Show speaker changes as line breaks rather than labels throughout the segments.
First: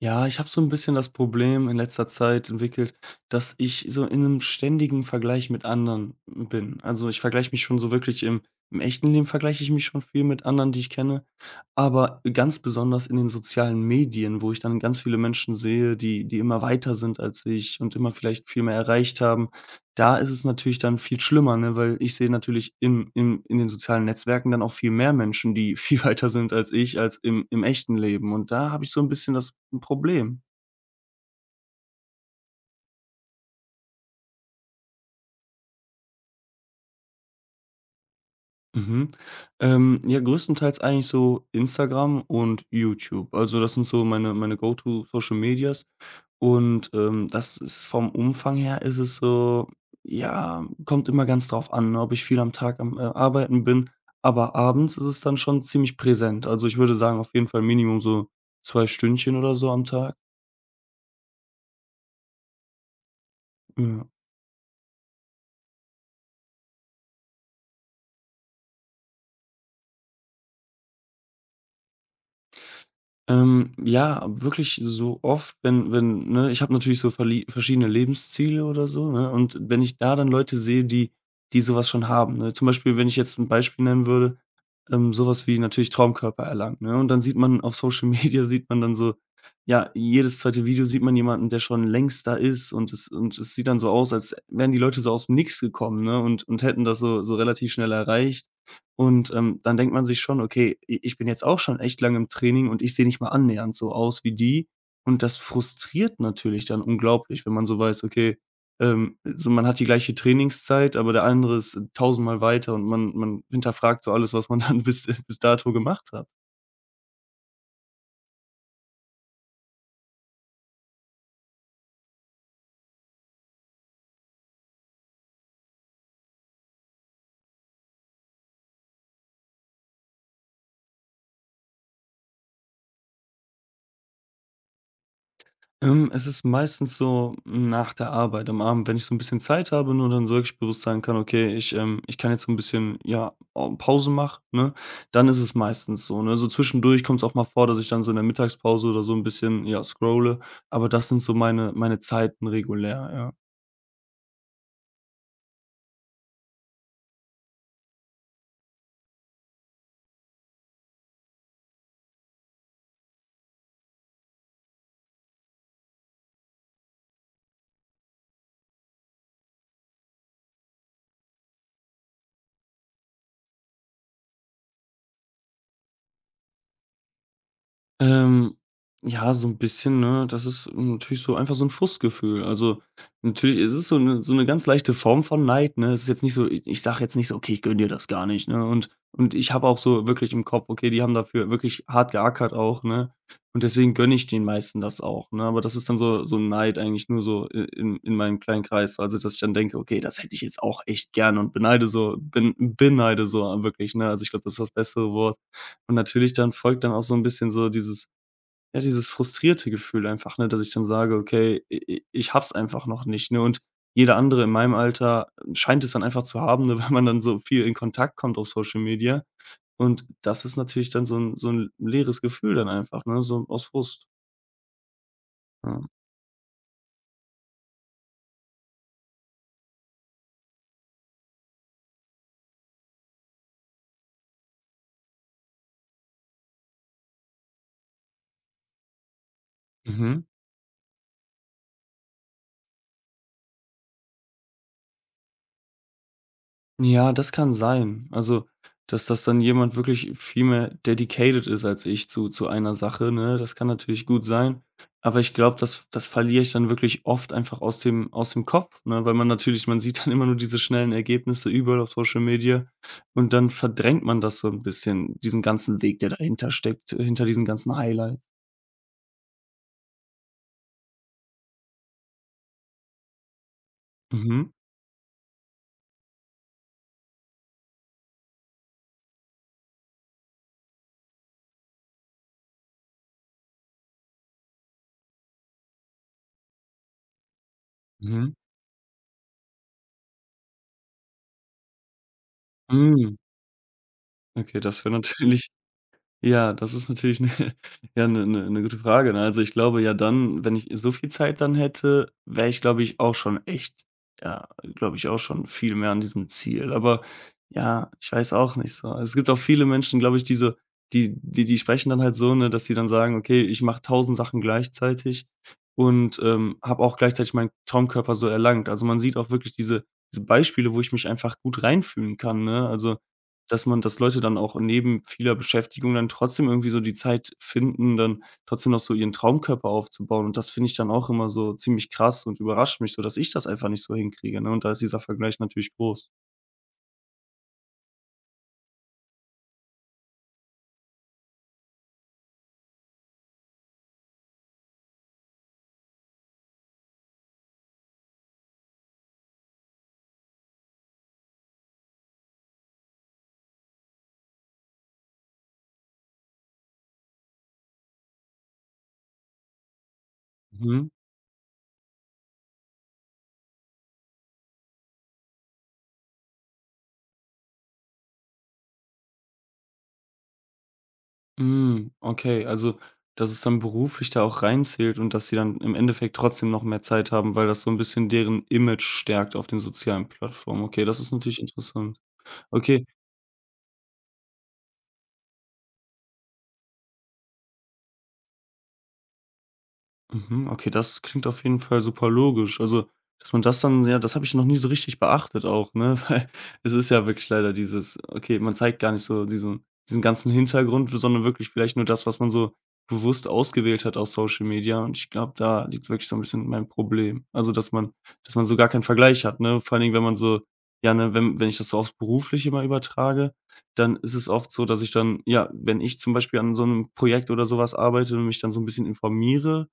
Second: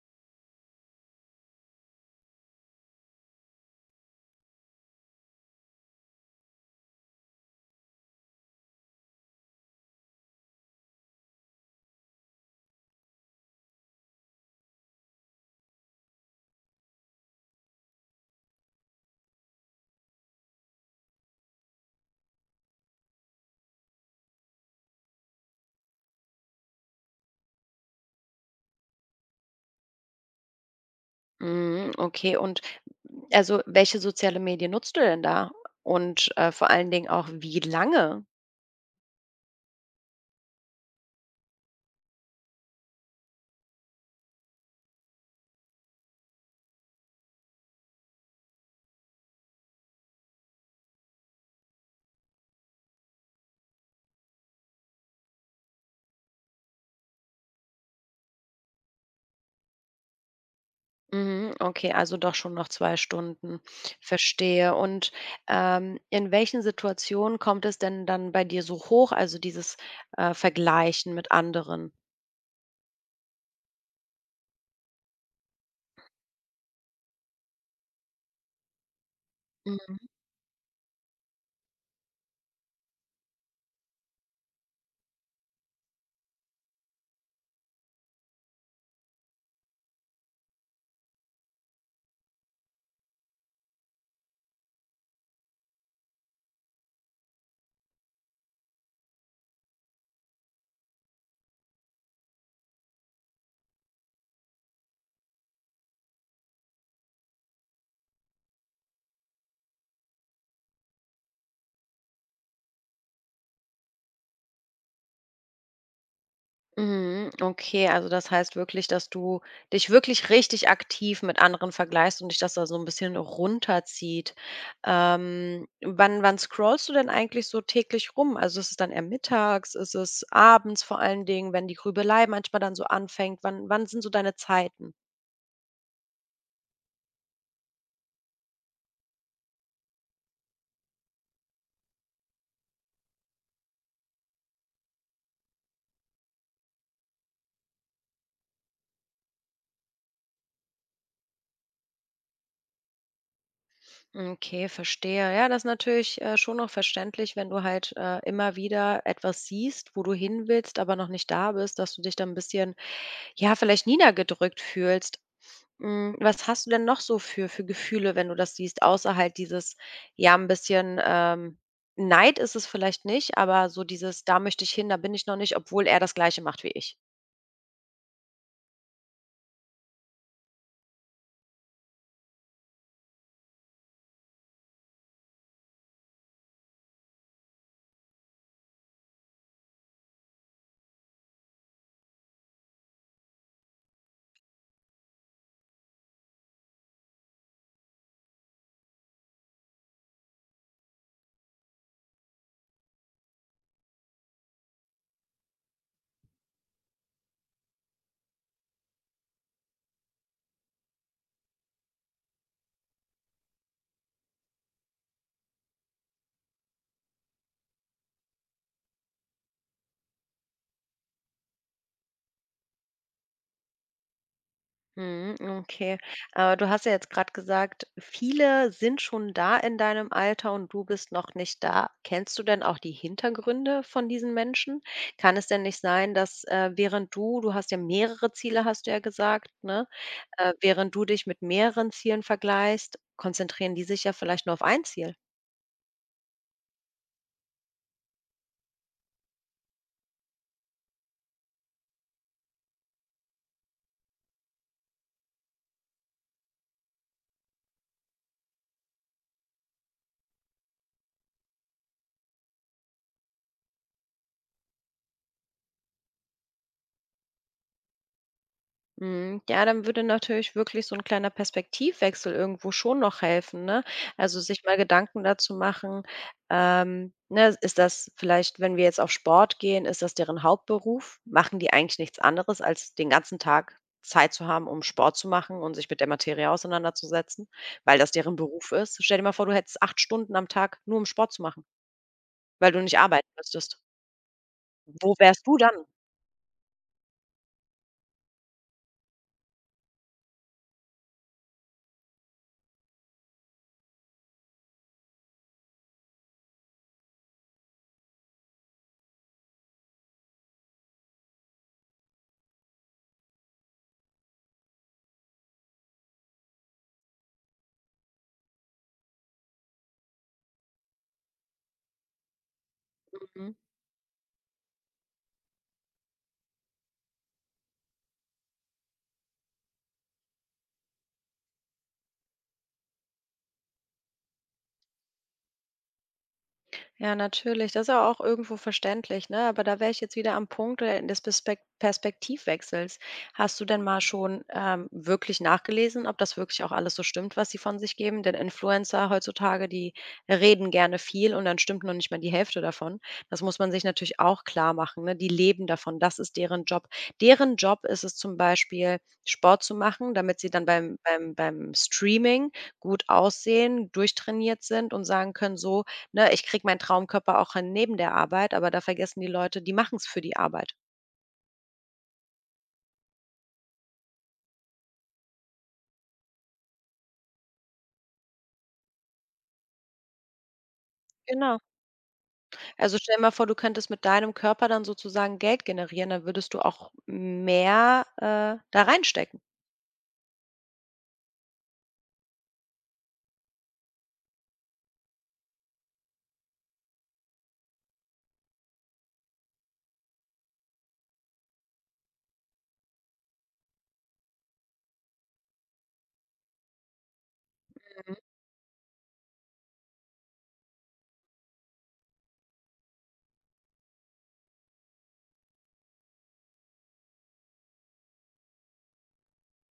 Ja, ich habe so ein bisschen das Problem in letzter Zeit entwickelt, dass ich so in einem ständigen Vergleich mit anderen bin. Also, ich vergleiche mich schon so wirklich im echten Leben vergleiche ich mich schon viel mit anderen, die ich kenne, aber ganz besonders in den sozialen Medien, wo ich dann ganz viele Menschen sehe, die immer weiter sind als ich und immer vielleicht viel mehr erreicht haben. Da ist es natürlich dann viel schlimmer, ne, weil ich sehe natürlich im im in den sozialen Netzwerken dann auch viel mehr Menschen, die viel weiter sind als ich, als im echten Leben. Und da habe ich so ein bisschen das Problem.
Mhm, okay und also, welche soziale Medien nutzt du denn da? Und, vor allen Dingen auch wie lange?
Mhm. Ja, größtenteils eigentlich so Instagram und YouTube. Also, das sind so meine Go-to Social Medias und, das ist vom Umfang her ist es so ja, kommt immer ganz drauf an, ne, ob ich viel am Tag am, Arbeiten bin, aber abends ist es dann schon ziemlich präsent. Also, ich würde sagen, auf jeden Fall Minimum so 2 Stündchen oder so am Tag.
Mhm, okay, also doch schon noch 2 Stunden.
Ja.
Verstehe und, in welchen Situationen kommt es denn dann bei dir so hoch, also dieses, Vergleichen mit anderen?
Ja, wirklich so oft, wenn ne, ich habe natürlich so verlie verschiedene Lebensziele oder so, ne, und wenn ich da dann Leute sehe, die sowas schon haben, ne? Zum Beispiel, wenn ich jetzt ein Beispiel nennen würde, so wie natürlich Traumkörper erlangen, ne? Und dann sieht man auf Social Media sieht man dann so ja, jedes zweite Video sieht man jemanden, der schon längst da ist und es sieht dann so aus, als wären die Leute so aus dem Nix gekommen, ne, und hätten das so relativ schnell erreicht. Und, dann denkt man sich schon: „Okay, i ich bin jetzt auch schon echt lange im Training und ich sehe nicht mal annähernd so aus wie die.“ Und das frustriert natürlich dann unglaublich, wenn man so weiß, okay, so man hat die gleiche Trainingszeit, aber der andere ist tausendmal weiter und man hinterfragt so alles, was man dann bis dato gemacht hat.
Mhm, okay, also das heißt wirklich, dass du dich wirklich richtig aktiv mit anderen vergleichst und dich das da so ein bisschen runterzieht. Wann scrollst du denn eigentlich so täglich rum? Also, ist es dann eher mittags? Ist es abends vor allen Dingen, wenn die Grübelei manchmal dann so anfängt? Wann sind so deine Zeiten?
Es ist meistens so nach der Arbeit am Abend, wenn ich so ein bisschen Zeit habe, ne, und dann so wirklich bewusst sagen kann: „Okay, ich, ich kann jetzt so ein bisschen, ja, au Pause machen“, ne? Dann ist es meistens so, ne? So zwischendurch kommt es auch mal vor, dass ich dann so in der Mittagspause oder so ein bisschen, ja, scrolle, aber das sind so meine Zeiten regulär, ja.
Okay, verstehe. Ja, das ist natürlich, schon noch verständlich, wenn du halt, immer wieder etwas siehst, wo du hin willst, aber noch nicht da bist, dass du dich dann ein bisschen, ja, vielleicht niedergedrückt fühlst. Hm, was hast du denn noch so für Gefühle, wenn du das siehst, außer halt dieses, ja, 'n bisschen, Neid ist es vielleicht nicht, aber so dieses: „Da möchte ich hin, da bin ich noch nicht“, obwohl er das Gleiche macht wie ich?
Ähm, ja, so ein bisschen, ne? Das ist natürlich so einfach so ein Frustgefühl. Also, natürlich es ist so 'ne so eine ganz leichte Form von Neid, ne? Es ist jetzt nicht so i ich sage jetzt nicht so: „Okay, ich gönn dir das gar nicht“, ne? Und ich habe auch so wirklich im Kopf: „Okay, die haben dafür wirklich hart geackert auch“, ne? Und deswegen gönne ich den meisten das auch, ne? Aber das ist dann so so 'n Neid eigentlich nur so i in meinem kleinen Kreis. Also, dass ich dann denke: „Okay, das hätte ich jetzt auch echt gern“ und beneide so beneide so wirklich, ne? Also, ich glaube, das ist das bessere Wort. Und natürlich dann folgt dann auch so ein bisschen so dieses ja, dieses frustrierte Gefühl einfach, ne, dass ich dann sage: „Okay, i i ich hab's einfach noch nicht“, ne? Und jeder andere in meinem Alter scheint es dann einfach zu haben, ne, weil man dann so viel in Kontakt kommt auf Social Media. Und das ist natürlich dann so ein leeres Gefühl dann einfach, ne, so aus Frust.
Mhm,
Ja.
okay. Aber du hast ja jetzt gerade gesagt, viele sind schon da in deinem Alter und du bist noch nicht da. Kennst du denn auch die Hintergründe von diesen Menschen? Kann es denn nicht sein, dass, während du du hast ja mehrere Ziele, hast du ja gesagt, ne?
Mhm.
Während du dich mit mehreren Zielen vergleichst, konzentrieren die sich ja vielleicht nur auf ein Ziel.
Ja, das kann sein. Also, dass das dann jemand wirklich viel mehr dedicated ist als ich zu einer Sache, ne? Das kann natürlich gut sein. Aber ich glaube, das verliere ich dann wirklich oft einfach aus dem Kopf, ne? Weil man natürlich man sieht dann immer nur diese schnellen Ergebnisse überall auf Social Media und dann verdrängt man das so ein bisschen, diesen ganzen Weg, der dahinter steckt, hinter diesen ganzen Highlights.
Mhm. Ja, dann würde natürlich wirklich so ein kleiner Perspektivwechsel irgendwo schon noch helfen, ne? Also,
Mhm,
sich mal Gedanken dazu machen, ne, ist das vielleicht, wenn wir jetzt auf Sport gehen, ist das deren Hauptberuf? Machen die eigentlich nichts anderes, als den ganzen Tag Zeit zu haben, um Sport zu machen und sich mit der Materie auseinanderzusetzen, weil das
mhm.
deren Beruf ist? Stell dir mal vor, du hättest 8 Stunden am Tag nur, um Sport zu machen, weil du nicht
Hm,
arbeiten müsstest.
okay, das wäre
Wo wärst
natürlich
du dann?
ja, das ist natürlich 'ne ja, 'ne gute Frage, ne? Also, ich glaube ja dann, wenn ich so viel Zeit dann hätte, wäre ich, glaube ich, auch schon echt ja, glaube ich, auch schon viel mehr an diesem Ziel. Aber ja, ich weiß auch nicht so. Es gibt auch viele Menschen, glaube ich, die so die sprechen dann halt so, ne, dass sie dann sagen: „Okay, ich mache tausend Sachen gleichzeitig und, habe auch gleichzeitig meinen Traumkörper so erlangt.“ Also, man sieht auch wirklich diese Beispiele, wo ich mich einfach gut reinfühlen kann, ne? Also
Mhm.
dass Leute dann auch neben vieler Beschäftigung dann trotzdem irgendwie so die Zeit finden, dann trotzdem noch so ihren Traumkörper aufzubauen. Und das finde ich dann auch immer so ziemlich krass und überrascht mich so, dass ich das einfach nicht so hinkriege, ne? Und da ist dieser Vergleich natürlich groß.
Ja, natürlich. Das ist ja auch irgendwo verständlich, ne? Aber da wäre ich jetzt wieder am Punkt des Perspektivwechsels. Hast du denn mal schon wirklich nachgelesen, ob das wirklich auch alles so stimmt, was sie von sich geben? Denn Influencer heutzutage, die reden gerne viel und dann stimmt noch nicht mal die Hälfte davon. Das muss man sich natürlich auch klar machen, ne? Die leben davon. Das ist deren Job. Deren Job ist es zum Beispiel, Sport zu machen, damit sie dann
Mhm.
beim Streaming gut aussehen, durchtrainiert sind und sagen können, so, ne, ich kriege meinen Traumkörper auch hin neben der Arbeit, aber da vergessen die Leute, die machen es für die Arbeit.
Hm, okay, also, dass es dann beruflich da auch reinzählt und dass sie dann im Endeffekt trotzdem noch mehr Zeit haben, weil das so ein bisschen deren Image stärkt auf den sozialen Plattformen. Okay, das ist natürlich
Genau.
interessant. Okay.
Also, stell dir mal vor, du könntest mit deinem Körper dann sozusagen Geld generieren, dann würdest du auch mehr, da reinstecken.
Mhm, okay, das klingt auf jeden Fall super logisch. Also, dass man das dann ja, das habe ich noch nie so richtig beachtet auch, ne? Weil es ist ja wirklich leider dieses, okay, man zeigt gar nicht so diesen ganzen Hintergrund, sondern wirklich vielleicht nur das, was man so bewusst ausgewählt hat aus Social Media. Und ich glaube, da liegt wirklich so ein bisschen mein Problem. Also, dass man so gar keinen Vergleich hat, ne? Vor allen Dingen, wenn man so ja, ne, wenn ich das so aufs Berufliche mal übertrage, dann ist es oft so, dass ich dann ja, wenn ich zum Beispiel an so einem Projekt oder sowas arbeite und mich dann so ein bisschen informiere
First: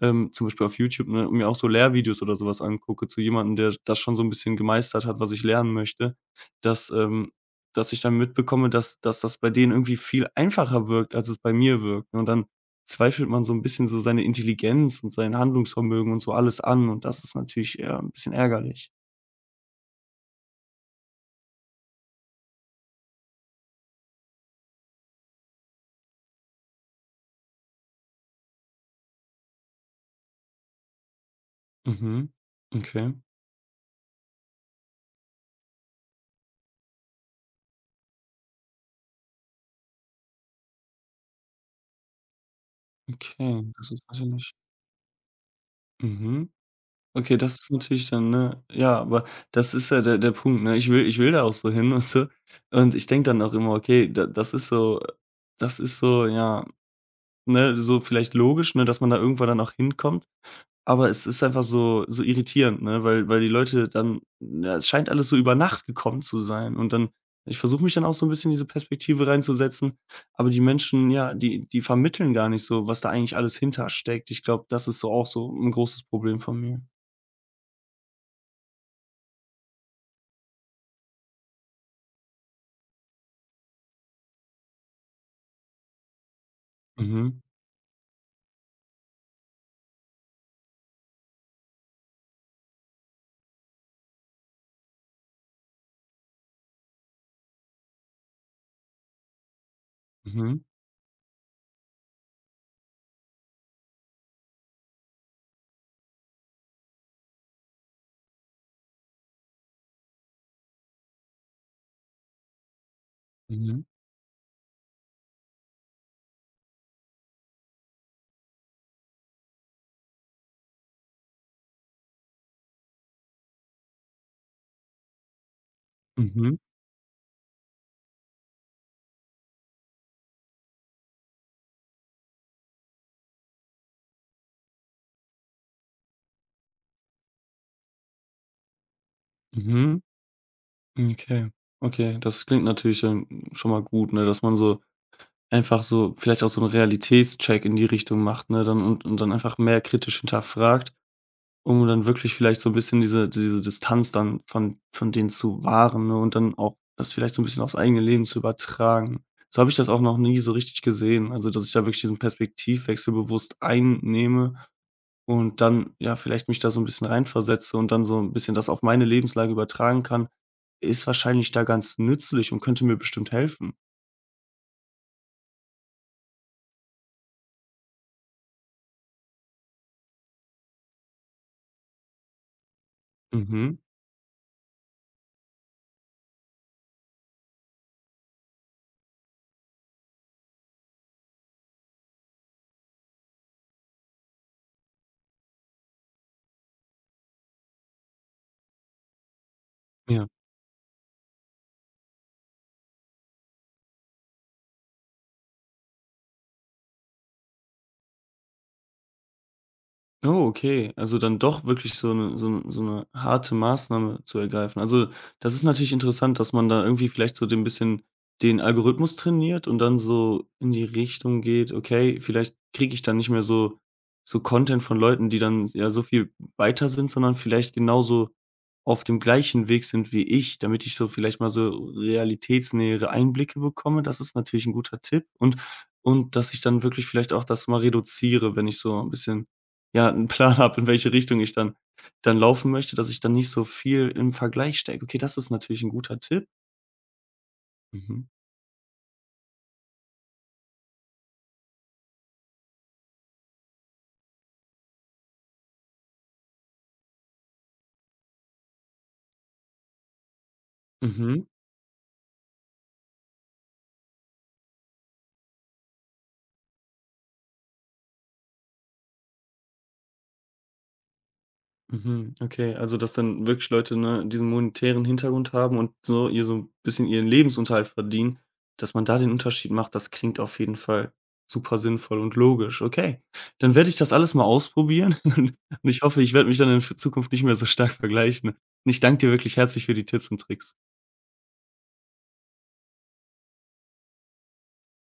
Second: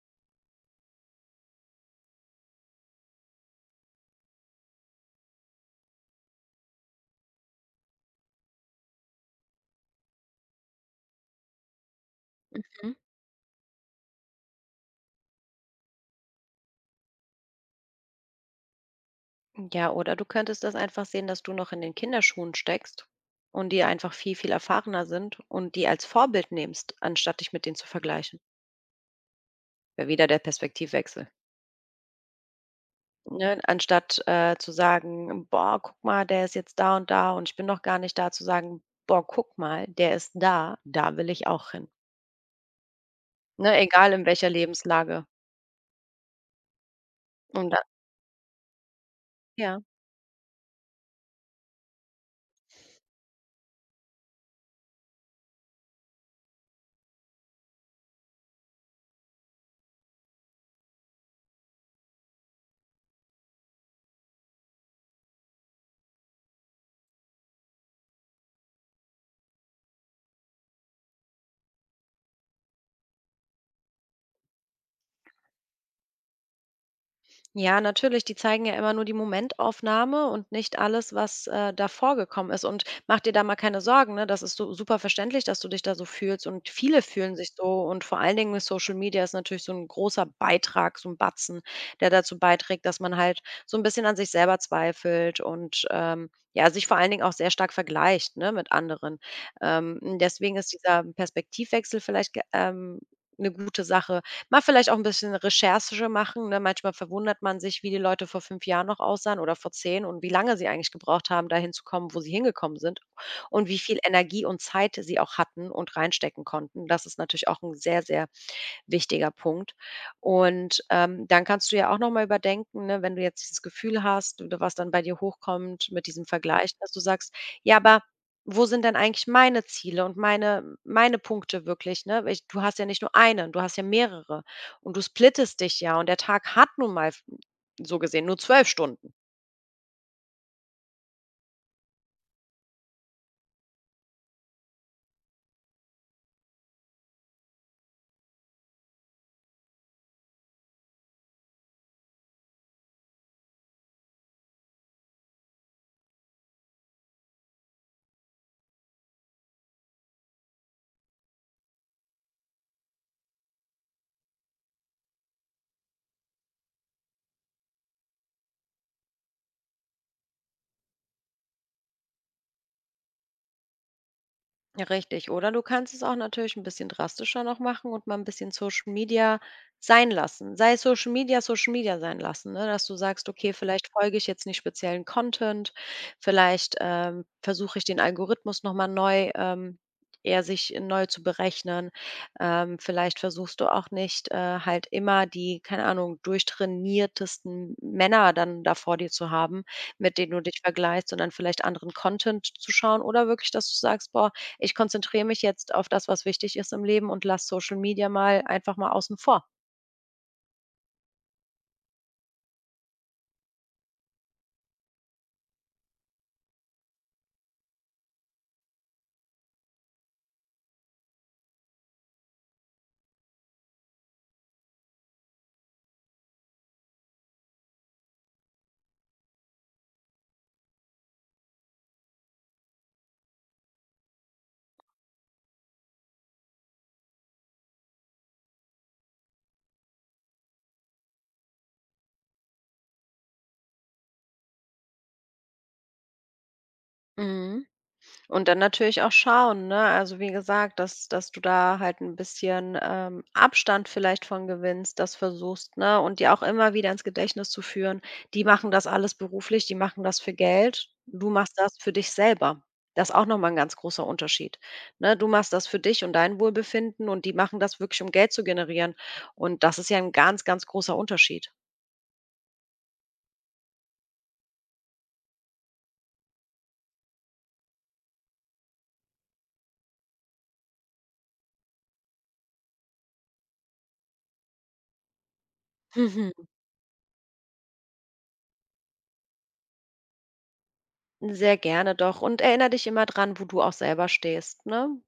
zum Beispiel auf YouTube, ne, mir auch so Lehrvideos oder sowas angucke zu jemandem, der das schon so 'n bisschen gemeistert hat, was ich lernen möchte, dass ähm, dass ich dann mitbekomme, dass das bei denen irgendwie viel einfacher wirkt, als es bei mir wirkt, ne? Und dann
Mhm.
zweifelt man so 'n bisschen so seine Intelligenz und sein Handlungsvermögen und so alles an und das ist natürlich, ja, 'n bisschen ärgerlich.
Ja, oder du könntest das einfach sehen, dass du noch in den Kinderschuhen steckst und die einfach viel, viel erfahrener sind und die als Vorbild nimmst, anstatt dich mit denen zu vergleichen. Wäre wieder der Perspektivwechsel.
Mhm. Okay,
Ne, anstatt, zu sagen: „Boah, guck mal, der ist jetzt da und da und ich bin noch gar nicht da“, zu sagen: „Boah, guck mal, der ist da, da will ich auch hin.“
okay,
Ne,
das ist
egal in welcher
natürlich
Lebenslage.
mhm. Okay, das
Und
ist
da
natürlich dann, ne ja, aber das
ja.
ist ja der Punkt, ne? Ich will da auch so hin und so. Und ich denke dann auch immer: „Okay, da das ist so, ja, ne, so vielleicht logisch, ne, dass man da irgendwann dann auch hinkommt.“ Aber es ist einfach so so irritierend, ne, weil die Leute dann ja, es scheint alles so über Nacht gekommen zu sein. Und dann ich versuche mich dann auch so ein bisschen in diese Perspektive reinzusetzen, aber die Menschen, ja, die vermitteln gar nicht so, was da eigentlich alles hintersteckt. Ich glaube, das ist so auch so ein großes Problem von mir.
Ja, natürlich, die zeigen ja immer nur die Momentaufnahme und nicht alles, was, davor gekommen ist. Und mach dir da mal keine Sorgen, ne? Das ist so super verständlich, dass du dich da so fühlst und viele fühlen
Mhm.
sich so und vor allen Dingen mit Social Media ist natürlich so ein großer Beitrag, so ein Batzen, der dazu beiträgt, dass man halt so ein bisschen an sich selber zweifelt und, ja, sich vor allen Dingen auch sehr stark vergleicht, ne, mit anderen. Deswegen
Mhm,
ist dieser Perspektivwechsel vielleicht ge 'ne gute Sache. Mal vielleicht auch ein bisschen Recherche machen, ne? Manchmal verwundert man sich, wie die Leute vor 5 Jahren noch aussahen oder vor 10 und wie lange sie eigentlich gebraucht haben, dahin zu kommen, wo sie hingekommen sind und wie
mhm,
viel Energie und Zeit sie auch hatten und reinstecken konnten. Das ist natürlich auch ein sehr, sehr wichtiger Punkt. Und, dann kannst du ja auch noch mal überdenken, ne, wenn du jetzt dieses Gefühl hast oder was dann bei dir hochkommt mit diesem
mhm,
Vergleich, dass du sagst: „Ja, aber wo sind denn eigentlich meine Ziele und meine Punkte wirklich, ne?“ Weil ich du hast ja nicht nur einen, du hast ja mehrere und du splittest dich ja und der Tag hat nun mal so gesehen nur 12 Stunden.
mhm. Mhm, okay, okay. Das klingt natürlich dann schon mal gut, ne, dass man so einfach so vielleicht auch so 'n Realitätscheck in die Richtung macht, ne, dann und dann einfach mehr kritisch hinterfragt, um dann wirklich vielleicht so 'n bisschen diese Distanz dann von denen zu wahren, ne, und dann auch das vielleicht so 'n bisschen aufs eigene Leben zu übertragen. So habe ich das auch noch nie so richtig gesehen, also, dass ich da wirklich diesen Perspektivwechsel bewusst einnehme. Und dann, ja, vielleicht mich da so ein bisschen reinversetze und dann so ein bisschen das auf meine Lebenslage übertragen kann, ist wahrscheinlich da ganz nützlich und könnte mir bestimmt helfen.
Ja, richtig. Oder du kannst es auch natürlich ein bisschen drastischer noch machen und mal ein bisschen Social Media sein lassen. Sei es Social Media, Social Media sein lassen, ne? Dass du sagst: „Okay,
Mhm.
vielleicht folge ich jetzt nicht speziellen Content, vielleicht, versuche ich den Algorithmus noch mal neu er sich neu zu berechnen. Vielleicht versuchst du auch nicht, halt immer die, keine Ahnung, durchtrainiertesten Männer dann da vor dir zu haben, mit
Ja.
denen du dich vergleichst, sondern vielleicht anderen Content zu schauen oder wirklich, dass du sagst: „Boah, ich konzentriere mich jetzt auf das, was wichtig ist im Leben und lasse Social Media mal einfach mal außen vor.
Oh, okay. Also dann doch wirklich so eine so 'n so 'ne harte Maßnahme zu ergreifen. Also, das ist natürlich interessant, dass man da irgendwie vielleicht so den Algorithmus trainiert und dann so in die Richtung geht: „Okay, vielleicht kriege ich dann nicht mehr so Content von Leuten, die dann ja so viel weiter sind, sondern vielleicht genauso auf dem gleichen Weg sind wie ich, damit ich so vielleicht mal so realitätsnähere Einblicke bekomme.“ Das ist natürlich ein guter Tipp und dass ich dann wirklich vielleicht auch das mal reduziere, wenn ich so ein bisschen ja, einen Plan habe, in welche Richtung ich dann laufen möchte, dass ich dann nicht so viel im Vergleich stecke. Okay, das ist natürlich ein guter Tipp.
Mhm.
Mhm.
Und dann natürlich auch schauen, ne? Also wie gesagt, dass, dass du da halt ein bisschen Abstand vielleicht von gewinnst, das versuchst, ne? Und dir auch immer wieder ins Gedächtnis zu führen, die machen das alles beruflich, die machen das für Geld, du
Mhm.
machst das für dich selber. Das ist auch nochmal ein ganz großer Unterschied. Ne? Du machst das für dich und dein Wohlbefinden und die machen das wirklich, um Geld zu generieren. Und das ist ja ein ganz, ganz großer Unterschied.
Mhm. Okay, also, dass dann wirklich Leute, ne, diesen monetären Hintergrund haben und so ihr so ein bisschen ihren Lebensunterhalt verdienen, dass man da den Unterschied macht, das klingt auf jeden Fall super sinnvoll und logisch. Okay, dann werde ich das alles mal ausprobieren und ich hoffe,
Mhm.
ich werde mich dann in Zukunft nicht mehr so stark vergleichen. Und ich danke dir wirklich herzlich für die Tipps und Tricks.
Sehr gerne doch und erinnere dich immer dran, wo du auch selber stehst, ne?